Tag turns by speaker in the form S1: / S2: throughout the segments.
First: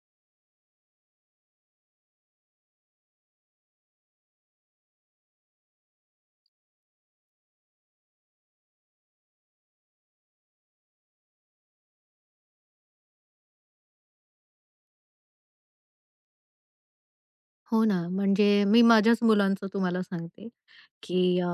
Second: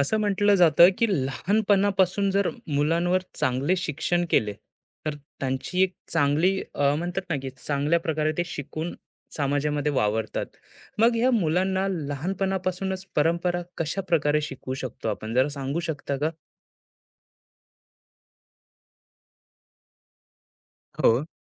S1: असं म्हटलं जातं की लहानपणापासून जर मुलांवर चांगले शिक्षण केले तर त्यांची एक चांगली म्हणतात ना की चांगल्या प्रकारे ते शिकून समाजामध्ये वावरतात. मग ह्या मुलांना लहानपणापासूनच परंपरा कशा प्रकारे शिकवू शकतो आपण जरा सांगू शकता का?
S2: हो ना, म्हणजे मी माझ्याच मुलांचं तुम्हाला सांगते,
S1: हो.
S2: की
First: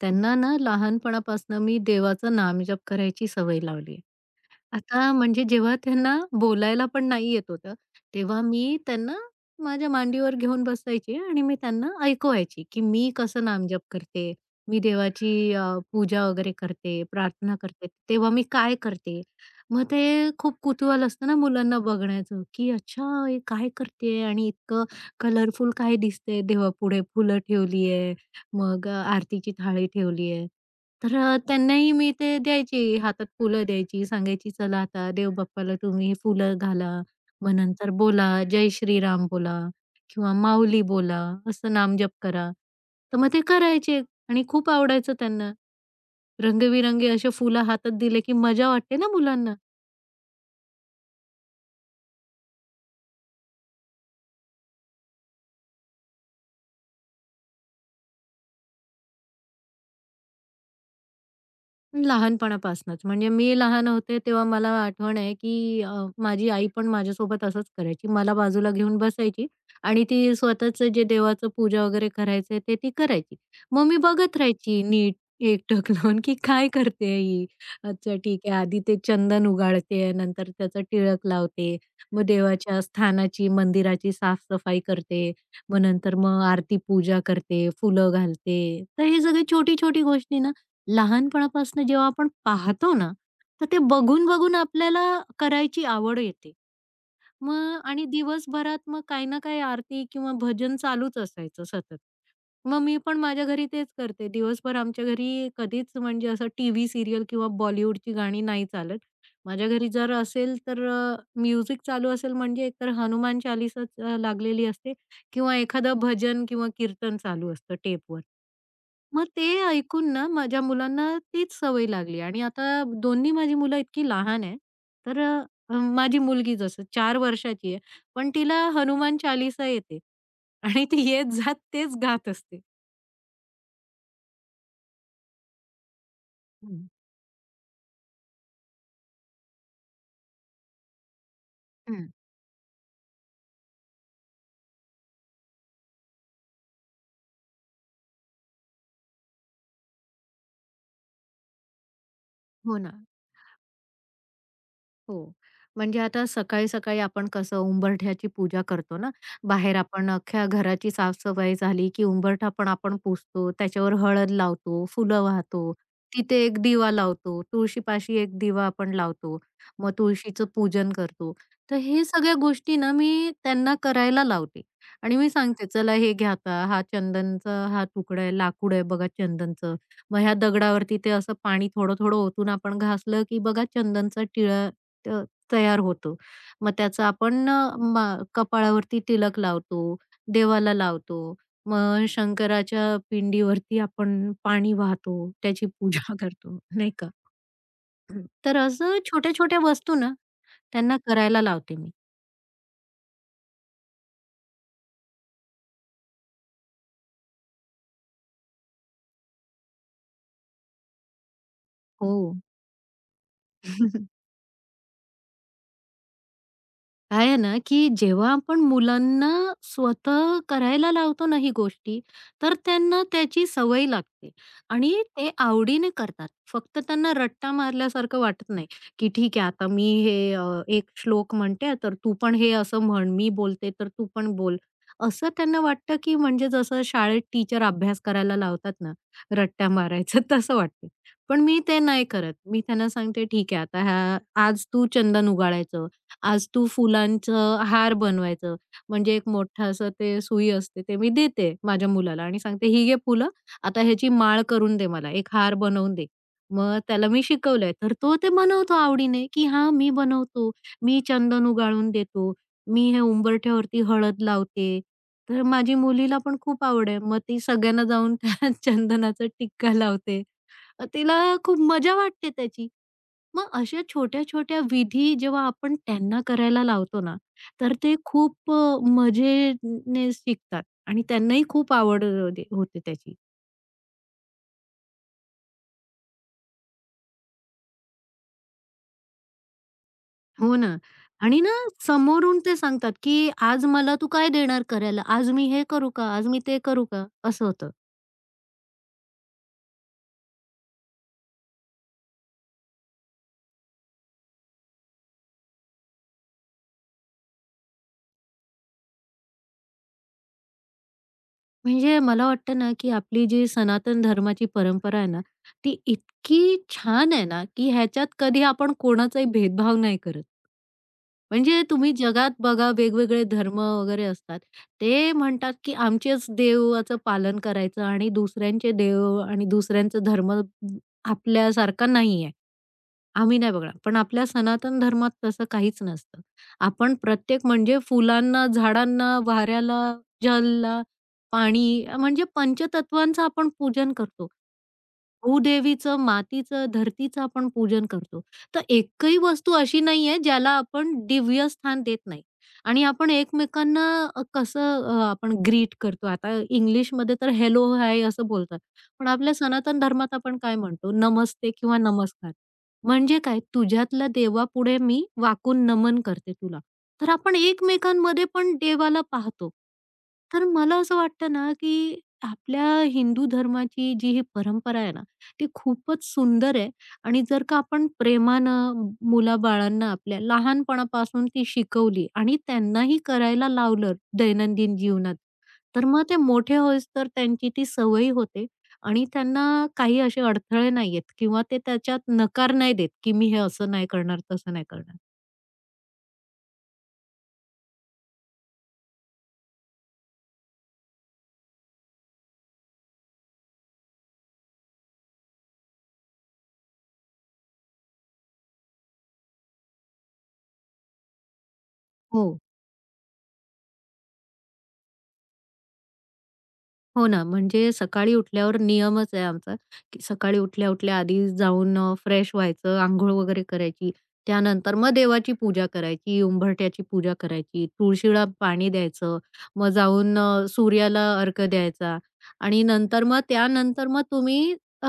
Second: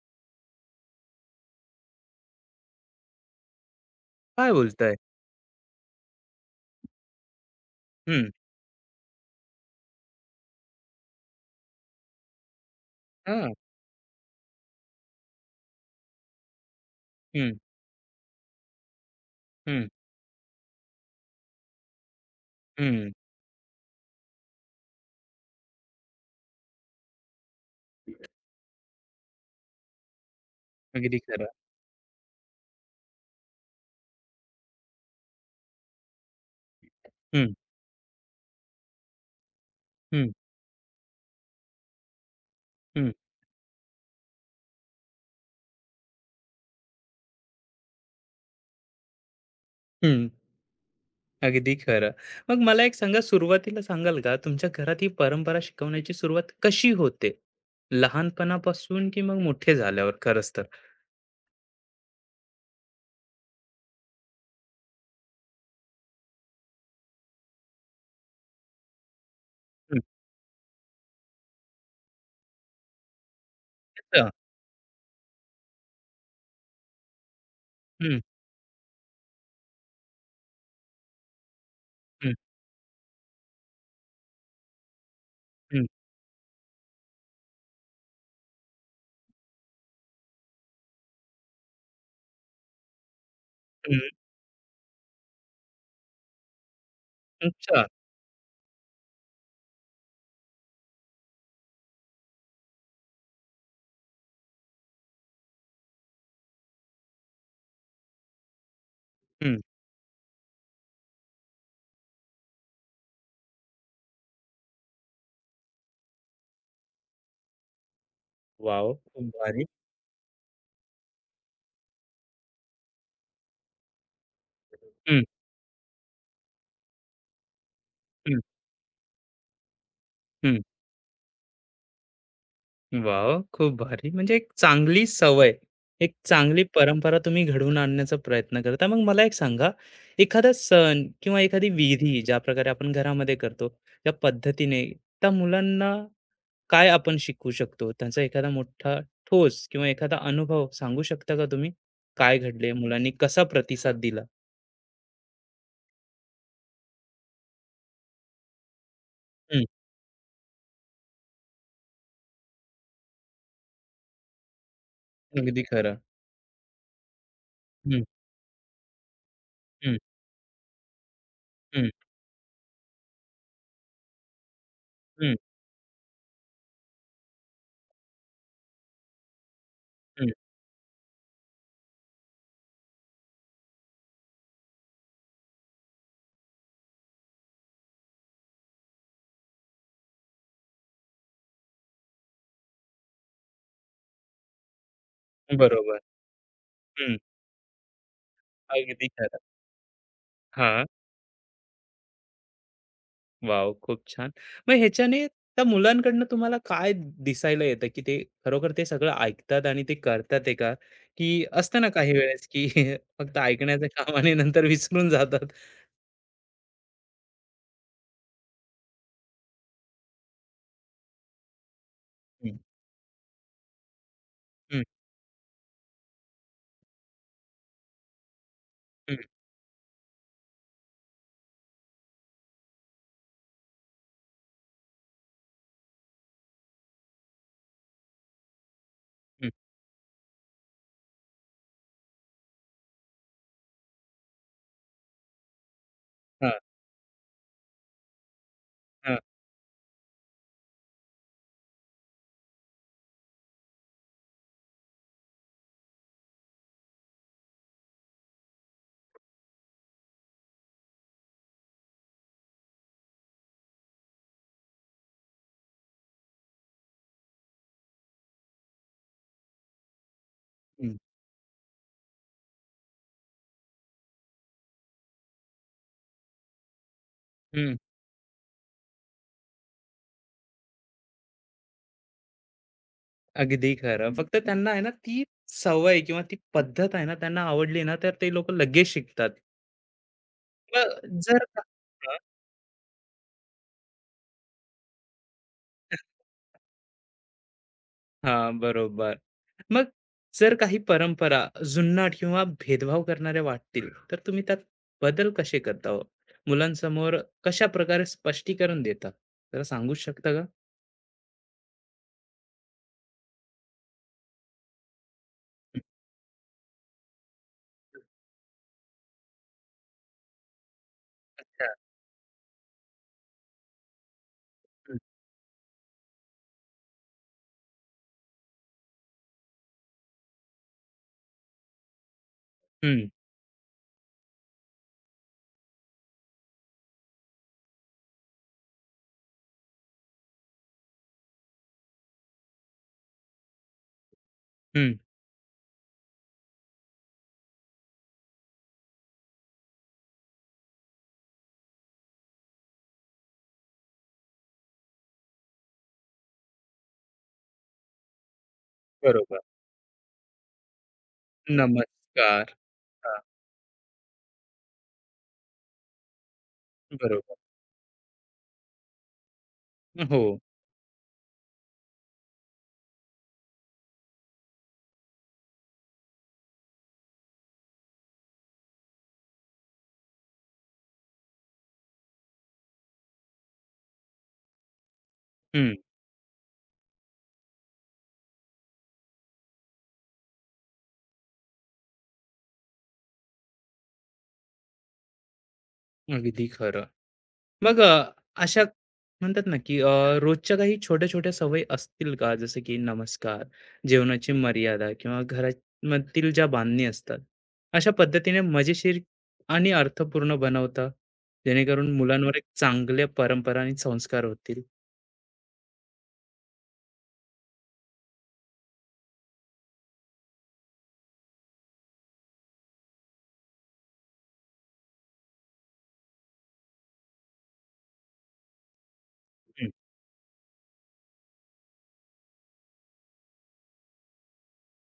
S2: त्यांना ना लहानपणापासून मी देवाचं नामजप करायची सवय लावली आहे.
S1: काय बोलताय.
S2: आता म्हणजे जेव्हा त्यांना बोलायला पण नाही येत होतं,
S1: हम्म.
S2: तेव्हा मी त्यांना माझ्या मांडीवर घेऊन बसायची आणि मी त्यांना ऐकवायची, की मी कसं
S1: हा.
S2: नामजप करते, मी देवाची पूजा वगैरे करते, प्रार्थना
S1: हम्म.
S2: करते, तेव्हा मी काय करते. मग
S1: हम्म.
S2: ते खूप कुतूहल असतं ना मुलांना बघण्याचं, की अच्छा
S1: हम्म.
S2: हे काय करतेय आणि इतकं कलरफुल काय दिसतंय देवापुढे फुलं ठेवली आहे, मग आरतीची थाळी ठेवली आहे. तर
S1: अगदी खरं.
S2: त्यांनाही मी ते द्यायची, हातात फुलं द्यायची, सांगायची, "चला आता देवबाप्पाला तुम्ही हे फुलं घाला, मग
S1: हम्म.
S2: नंतर बोला, जय श्रीराम बोला
S1: हम्म.
S2: किंवा माऊली बोला, असं नामजप करा."
S1: हम्म.
S2: तर मग ते करायचे आणि खूप आवडायचं त्यांना. रंगीबेरंगी असे फुलं हातात दिले की मजा वाटते ना मुलांना.
S1: हम्म. अगदी खरं. मग मला एक सांगा, सुरुवातीला सांगाल का तुमच्या घरात ही परंपरा शिकवण्याची सुरुवात कशी होते? लहानपणापासून की मग मोठे झाल्यावर खरंच तर?
S2: लहानपणापासूनच. म्हणजे मी लहान होते तेव्हा मला आठवण आहे, की माझी आई पण माझ्यासोबत असंच करायची. मला बाजूला घेऊन बसायची
S1: हं.
S2: आणि ती स्वतःचं जे देवाचं पूजा वगैरे करायचंय ते ती करायची. मग मी
S1: अच्छा.
S2: बघत राहायची नीट एकटक लावून, की काय करते ही? अच्छा
S1: हं,
S2: ठीक आहे. आधी ते चंदन उगाळते, नंतर त्याचा टिळक लावते, मग
S1: हं,
S2: देवाच्या स्थानाची, मंदिराची साफ करते, मग
S1: हं,
S2: नंतर मग आरती पूजा करते, फुलं घालते. तर हे सगळे छोटी-छोटी गोष्टी ना लहानपणापासून जेव्हा आपण पाहतो ना, तर ते
S1: हं.
S2: बघून-बघून आपल्याला करायची आवड येते. मग
S1: अच्छा.
S2: आणि दिवसभरात मग काही ना काही आरती किंवा भजन चालूच असायचं सतत. मग मी पण माझ्या घरी तेच करते. दिवसभर आमच्या घरी कधीच म्हणजे असं टीव्ही सीरियल किंवा बॉलिवूडची गाणी नाही चालत.
S1: हं.
S2: माझ्या घरी जर असेल तर म्युझिक चालू असेल म्हणजे एकतर हनुमान चालीसाच लागलेली असते किंवा एखादं भजन किंवा कीर्तन चालू असतं टेपवर.
S1: वॉव!
S2: मग
S1: खूप
S2: ते
S1: भारी.
S2: ऐकून ना माझ्या मुलांना तीच सवय लागली आणि आता दोन्ही माझी मुलं इतकी लहान आहे, तर
S1: हं,
S2: माझी मुलगी जसं 4 वर्षाची आहे, पण
S1: हं,
S2: तिला हनुमान चालीसा येते
S1: हं.
S2: आणि ती येत जात तेच गात असते.
S1: वॉव! खूप भारी. म्हणजे एक चांगली सवय, एक चांगली
S2: हं,
S1: परंपरा तुम्ही घडवून आणण्याचा प्रयत्न करता. मग मला एक सांगा, एखादा सण किंवा एखादी
S2: हं.
S1: विधी ज्या प्रकारे आपण घरामध्ये करतो, त्या पद्धतीने त्या मुलांना काय आपण शिकू शकतो? त्यांचा एखादा मोठा ठोस किंवा एखादा अनुभव सांगू शकता का तुम्ही? काय घडले?
S2: हो ना.
S1: मुलांनी कसा प्रतिसाद दिला?
S2: हो. म्हणजे आता सकाळी-सकाळी आपण कसं उंबरठ्याची पूजा करतो ना,
S1: हं,
S2: बाहेर आपण अख्ख्या घराची साफ-सफाई झाली, की उंबरठा पण आपण पुसतो, त्याच्यावर हळद लावतो, फुलं
S1: अगदी
S2: वाहतो,
S1: खरं.
S2: तिथे एक दिवा लावतो,
S1: हं,
S2: तुळशीपाशी एक दिवा आपण लावतो, मग
S1: हं,
S2: तुळशीचं पूजन करतो. तर
S1: हं,
S2: हे सगळ्या गोष्टी ना मी त्यांना करायला लावते आणि मी
S1: हं,
S2: सांगते, "चला हे घ्या आता, हा चंदनचा हा तुकडा आहे, लाकूड आहे बघा चंदनचं." मग
S1: हं.
S2: ह्या दगडावरती ते असं पाणी थोडं-थोडं ओतून आपण घासलं, की बघा चंदनचा टिळा त तयार होतो. मग त्याचा आपण अ, मा कपाळावरती तिलक लावतो, देवाला लावतो. मग शंकराच्या पिंडीवरती आपण पाणी वाहतो, त्याची पूजा
S1: बरोबर.
S2: करतो, नाही का?
S1: हं,
S2: तर असं
S1: अगदी खरं.
S2: छोट्या-छोट्या वस्तू ना,
S1: हां.
S2: त्यांना करायला लावते मी.
S1: वॉव! खूप छान. मग ह्याच्याने त्या मुलांकडनं तुम्हाला काय दिसायला येतं, की ते खरोखर ते सगळं ऐकतात आणि ते करतात आहे का? की असतं ना काही
S2: हो.
S1: वेळेस, की फक्त ऐकण्याचं काम आणि नंतर विसरून जातात?
S2: काय आहे ना, की जेव्हा आपण मुलांना स्वतः करायला लावतो ना ही गोष्टी, तर
S1: हं,
S2: त्यांना त्याची सवय लागते
S1: हं,
S2: आणि ते आवडीने करतात. फक्त त्यांना रट्टा मारल्यासारखं वाटत नाही, की
S1: हं,
S2: ठीक आहे आता मी हे एक श्लोक म्हणते तर तू पण हे असं म्हण, मी बोलते तर तू पण बोल. असं त्यांना वाटतं, की म्हणजे जसं शाळेत टीचर अभ्यास करायला लावतात ना,
S1: हं.
S2: रट्ट्या मारायचं तसं वाटतं. पण मी ते नाही करत. मी त्यांना सांगते, "ठीक आहे आता आज तू चंदन उगाळायचं, आज
S1: हां,
S2: तू फुलांचं हार बनवायचं. म्हणजे
S1: हां.
S2: एक मोठं असं ते सुई असते ते मी देते माझ्या मुलाला आणि सांगते, "ही घे फुलं, आता ह्याची माळ करून दे मला, एक हार बनवून दे." मग त्याला मी शिकवलंय, तर तो ते बनवतो आवडीने, की "हां, मी बनवतो, मी चंदन उगाळून देतो, मी हे उंबरठ्यावरती हळद लावते." तर माझी मुलीला पण खूप आवड आहे. मग ती सगळ्यांना जाऊन त्या चंदनाचा टिक्का लावते.
S1: हं,
S2: तिला खूप मजा वाटते त्याची. मग अशा छोट्या-छोट्या विधी जेव्हा आपण त्यांना करायला लावतो ना, तर
S1: हं.
S2: ते खूप मजेने शिकतात आणि त्यांनाही खूप आवड होते त्याची.
S1: अगदी खरं. फक्त त्यांना आहे ना, ती सवय किंवा ती पद्धत आहे ना, त्यांना आवडली ना, तर ते लोकं लगेच शिकतात.
S2: हो ना.
S1: मग
S2: आणि
S1: जर
S2: ना
S1: का हां,
S2: समोरून ते सांगतात, की "आज मला तू काय देणार करायला? आज मी हे करू का? आज मी ते करू का?" असं होतं.
S1: बरोबर. मग जर काही परंपरा जुनाट किंवा भेदभाव करणाऱ्या वाटतील, तर तुम्ही त्यात बदल कसे करता हो? मुलांसमोर कशाप्रकारे स्पष्टीकरण देता? जरा सांगू शकता का?
S2: म्हणजे मला वाटतं ना, की आपली जी सनातन धर्माची परंपरा आहे ना, ती इतकी छान आहे ना, की ह्याच्यात कधी आपण कोणाचाही भेदभाव नाही करत. म्हणजे
S1: अच्छा.
S2: तुम्ही जगात बघा वेगवेगळे धर्म वगैरे असतात.
S1: हं,
S2: ते म्हणतात, की आमचेच देवाचं पालन करायचं आणि दुसऱ्यांचे देव आणि दुसऱ्यांचा धर्म आपल्यासारखा नाहीये.
S1: हं,
S2: आम्ही नाही बघणार. पण आपल्या सनातन धर्मात तसं काहीच नसतं. आपण प्रत्येक म्हणजे फुलांना, झाडांना, वाऱ्याला, जलला, पाणी म्हणजे पंचतत्वांचं आपण पूजन करतो.
S1: हं.
S2: भूदेवीचं, मातीचं, धरतीचं आपण पूजन करतो. तर एकही वस्तू अशी नाहीये ज्याला आपण दिव्य स्थान देत नाही. आणि आपण एकमेकांना कसं आपण ग्रीट करतो. आता इंग्लिशमध्ये तर हेलो, हाय असं बोलतात. पण आपल्या
S1: बरोबर.
S2: सनातन धर्मात आपण काय म्हणतो? नमस्ते किंवा नमस्कार.
S1: नमस्कार. हां,
S2: म्हणजे काय, तुझ्यातल्या देवापुढे मी वाकून नमन करते तुला. तर आपण
S1: बरोबर.
S2: एकमेकांमध्ये पण देवाला पाहतो.
S1: हो.
S2: तर मला असं वाटतं ना, की आपल्या हिंदू धर्माची जी ही परंपरा आहे ना, ती खूपच सुंदर आहे आणि जर का आपण प्रेमानं मुलाबाळांना आपल्या लहानपणापासून ती शिकवली आणि त्यांनाही करायला लावलं दैनंदिन जीवनात,
S1: हं,
S2: तर मग ते मोठे होईस तर त्यांची ती सवय होते आणि त्यांना काही असे अडथळे नाहीयेत किंवा ते त्याच्यात नकार नाही देत, की मी हे असं नाही करणार, तसं नाही करणार.
S1: अगदी खरं. मग अशा म्हणतात ना, की रोजच्या काही छोट्या-छोट्या सवयी असतील का? जसं की नमस्कार, जेवणाची मर्यादा किंवा घरामधील ज्या बांधणी असतात, अशा पद्धतीने मजेशीर आणि अर्थपूर्ण बनवता, जेणेकरून मुलांवर
S2: हो.
S1: एक चांगल्या परंपरा आणि संस्कार होतील?
S2: हो ना, म्हणजे सकाळी उठल्यावर नियमच आहे आमचा, की सकाळी उठल्या-उठल्या आधी जाऊन फ्रेश व्हायचं, अंघोळ वगैरे करायची. त्यानंतर मग देवाची पूजा करायची, उंबरठ्याची पूजा करायची, तुळशीला पाणी द्यायचं, मग
S1: हं.
S2: जाऊन सूर्याला अर्घ्य द्यायचा आणि नंतर मग त्यानंतर मग तुम्ही अ,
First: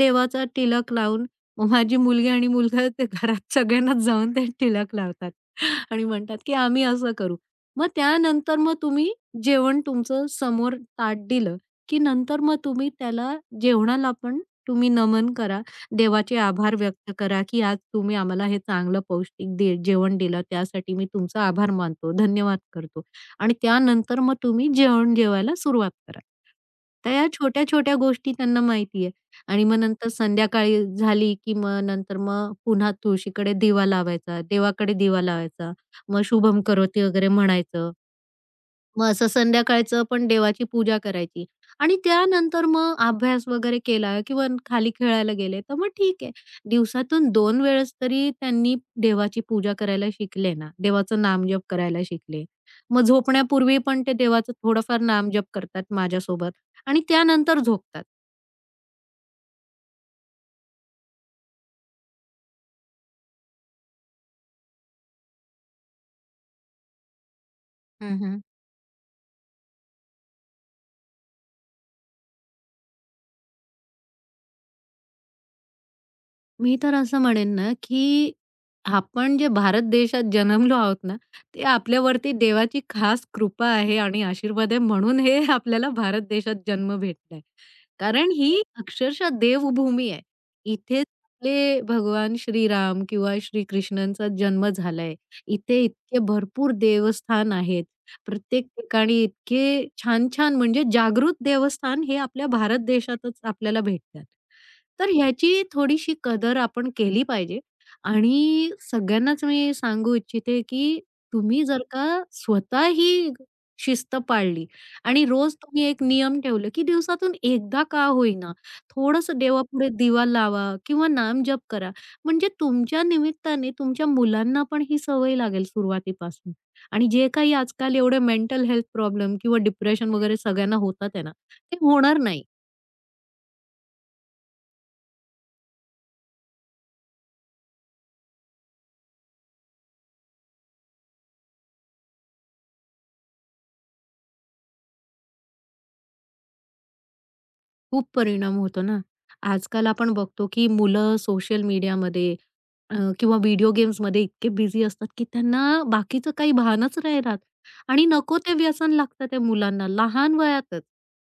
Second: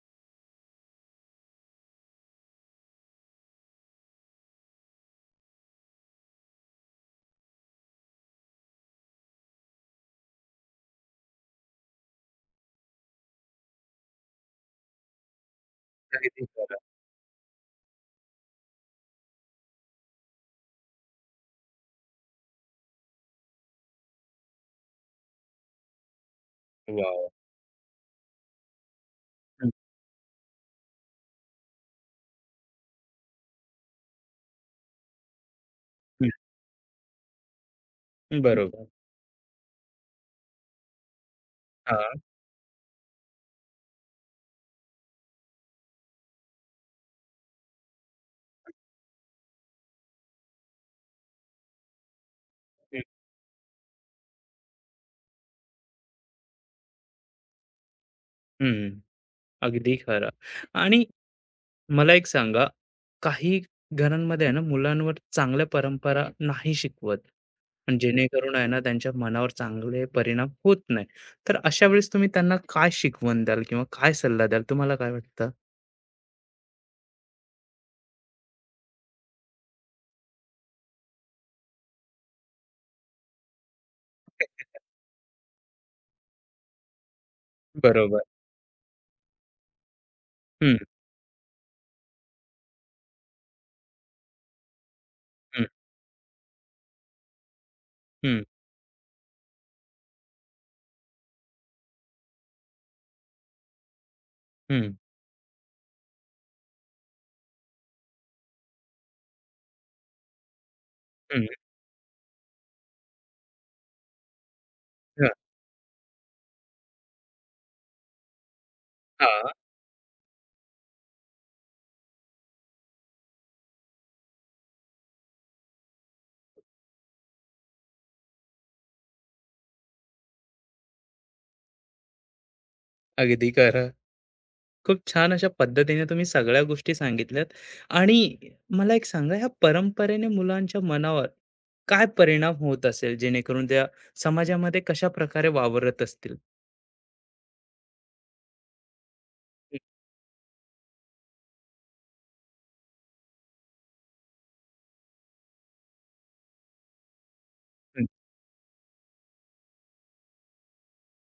S2: देवाचा टिलक लावून मग माझी मुलगी आणि मुलगा ते घरात सगळ्यांनाच जाऊन ते टिलक लावतात आणि म्हणतात, की आम्ही असं करू. मग त्यानंतर मग तुम्ही जेवण तुमचं समोर ताट दिलं, की नंतर मग तुम्ही त्याला जेवणाला पण तुम्ही नमन करा. देवाचे
S1: अगदी
S2: आभार
S1: खरं.
S2: व्यक्त करा, की आज तुम्ही आम्हाला हे चांगलं पौष्टिक दे जेवण दिलं त्यासाठी मी तुमचा आभार मानतो, धन्यवाद करतो. आणि त्यानंतर मग तुम्ही जेवण जेवायला सुरुवात करा. तर
S1: वॉव!
S2: या छोट्या-छोट्या गोष्टी त्यांना माहिती आहे. आणि
S1: हं,
S2: मग नंतर संध्याकाळी झाली, की मग नंतर मग पुन्हा तुळशीकडे दिवा लावायचा, देवाकडे दिवा लावायचा. मग
S1: हं.
S2: शुभम करोती वगैरे म्हणायचं.
S1: बरोबर.
S2: मग असं संध्याकाळचं पण देवाची पूजा करायची आणि
S1: हां.
S2: त्यानंतर मग अभ्यास वगैरे केला किंवा खाली खेळायला गेले, तर मग ठीक आहे. दिवसातून 2 वेळेस तरी त्यांनी देवाची पूजा करायला शिकले ना, देवाचं नामजप करायला शिकले. मग
S1: हं.
S2: झोपण्यापूर्वी पण ते देवाचं थोडंफार नामजप करतात माझ्यासोबत आणि त्यानंतर झोपतात.
S1: अगदी खरं. आणि मला एक सांगा, काही घरांमध्ये आहे ना मुलांवर चांगल्या परंपरा नाही शिकवत, पण
S2: हं, हं.
S1: जेणेकरून आहे ना त्यांच्या मनावर चांगले परिणाम होत नाही, तर अशा वेळेस तुम्ही त्यांना काय शिकवण द्याल किंवा काय सल्ला द्याल? तुम्हाला काय वाटतं?
S2: मी तर असं म्हणेन ना, की आपण जे भारत देशात जन्मलो आहोत ना, ते आपल्यावरती देवाची खास कृपा आहे आणि आशीर्वाद आहे म्हणून हे आपल्याला भारत देशात जन्म भेटलाय.
S1: बरोबर.
S2: कारण ही अक्षरशः देवभूमी आहे.
S1: हम्म.
S2: इथेच आपले भगवान श्रीराम किंवा श्रीकृष्णांचा जन्म झालाय.
S1: हम्म.
S2: इथे इतके भरपूर देवस्थान आहेत.
S1: हम्म.
S2: प्रत्येक ठिकाणी इतके छान-छान म्हणजे जागृत देवस्थान हे आपल्या भारत देशातच आपल्याला भेटतात.
S1: हम्म.
S2: तर ह्याची थोडीशी कदर आपण केली पाहिजे आणि सगळ्यांनाच मी सांगू इच्छिते, की
S1: हम्म,
S2: तुम्ही जर का स्वतः ही शिस्त पाळली आणि
S1: हा.
S2: रोज तुम्ही एक नियम ठेवले, की दिवसातून एकदा का होईना, थोड़स
S1: हा,
S2: देवापुढे दिवा लावा किंवा नामजप करा. म्हणजे तुमच्या निमित्ताने तुमच्या मुलांना पण ही सवय लागेल सुरुवातीपासून. आणि जे काही आजकाल एवढे मेंटल हेल्थ प्रॉब्लेम किंवा डिप्रेशन वगैरे सगळ्यांना होतात आहे ना, ते होणार नाही.
S1: अगदी खरं. खूप छान अशा पद्धतीने तुम्ही सगळ्या गोष्टी सांगितल्यात. आणि मला एक सांगा, ह्या परंपरेने मुलांच्या मनावर काय परिणाम होत असेल, जेणेकरून त्या समाजामध्ये कशा प्रकारे वावरत असतील?
S2: खूप परिणाम होतो ना. आजकाल आपण बघतो, की मुलं सोशल मीडियामध्ये किंवा व्हिडिओ गेम्समध्ये इतके बिझी असतात, की त्यांना बाकीचं काही भानच नाही राहत आणि
S1: हं,
S2: नको ते व्यसन लागतं त्या मुलांना लहान वयातच.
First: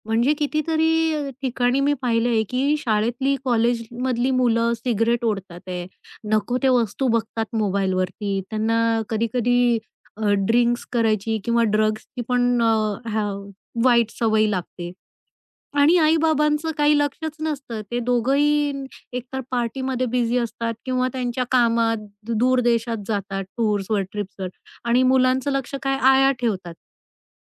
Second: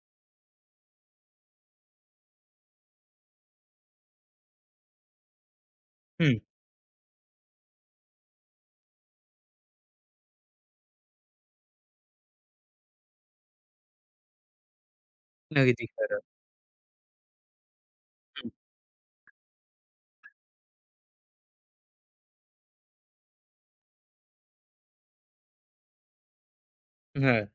S2: म्हणजे कितीतरी ठिकाणी मी पाहिलंय, की शाळेतली, कॉलेजमधली मुलं सिगारेट ओढतात आहे.
S1: हं.
S2: नको त्या वस्तू बघतात मोबाईलवरती. त्यांना कधी-कधी ड्रिंक्स करायची किंवा ड्रग्सची पण हां, वाईट सवय लागते.
S1: अगदी
S2: आणि
S1: खरं.
S2: आई-बाबांचं काही लक्षच नसतं. ते
S1: हं,
S2: दोघंही एकतर पार्टीमध्ये बिझी असतात किंवा त्यांच्या कामात दूर देशात जातात टूर्सवर, ट्रिप्सवर आणि मुलांचं लक्ष काय आया ठेवतात.
S1: हं, हं.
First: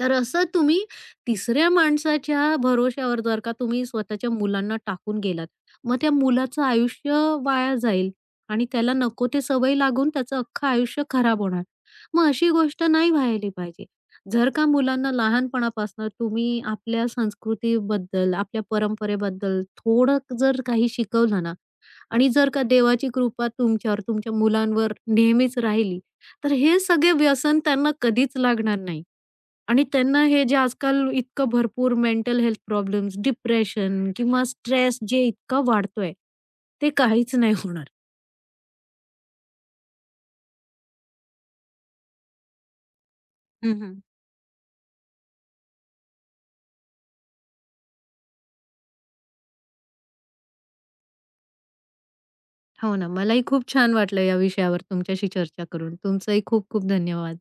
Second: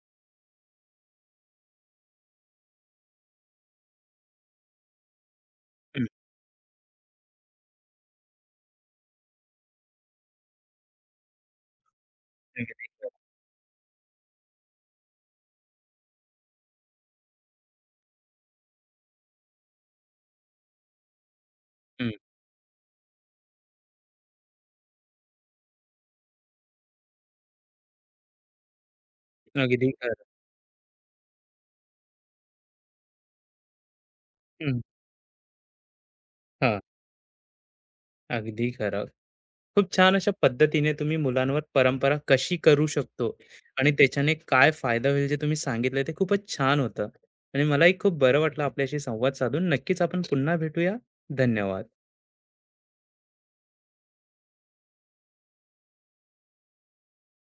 S2: तर असं तुम्ही तिसऱ्या माणसाच्या भरोश्यावर जर का तुम्ही स्वतःच्या मुलांना टाकून गेलात, मग त्या मुलाचं आयुष्य वाया जाईल आणि त्याला नको ते सवय लागून त्याचं अख्खं आयुष्य खराब होणार. मग अशी गोष्ट नाही व्हायला पाहिजे. जर का मुलांना लहानपणापासून तुम्ही आपल्या संस्कृतीबद्दल, आपल्या परंपरेबद्दल थोडं जर काही शिकवलं ना
S1: हं,
S2: आणि जर का देवाची कृपा तुमच्यावर, तुमच्या मुलांवर नेहमीच राहिली, तर हे सगळे व्यसन त्यांना कधीच लागणार नाही. आणि
S1: अगदी
S2: त्यांना
S1: खरं.
S2: हे जे आजकाल इतकं भरपूर मेंटल हेल्थ प्रॉब्लेम्स, डिप्रेशन किंवा
S1: हं,
S2: स्ट्रेस जे इतका वाढतोय,
S1: हां.
S2: ते काहीच नाही होणार.
S1: अगदी खरं. खूप छान अशा पद्धतीने तुम्ही मुलांवर परंपरा कशी करू शकतो
S2: हं,
S1: आणि
S2: हं.
S1: त्याच्याने काय फायदा होईल जे तुम्ही सांगितलं ते खूपच छान होतं. आणि मलाही खूप बरं वाटलं आपल्याशी संवाद साधून. नक्कीच आपण पुन्हा भेटूया. धन्यवाद.
S2: हो ना. मलाही खूप छान वाटलं या विषयावर तुमच्याशी चर्चा करून. तुमचंही खूप खूप धन्यवाद.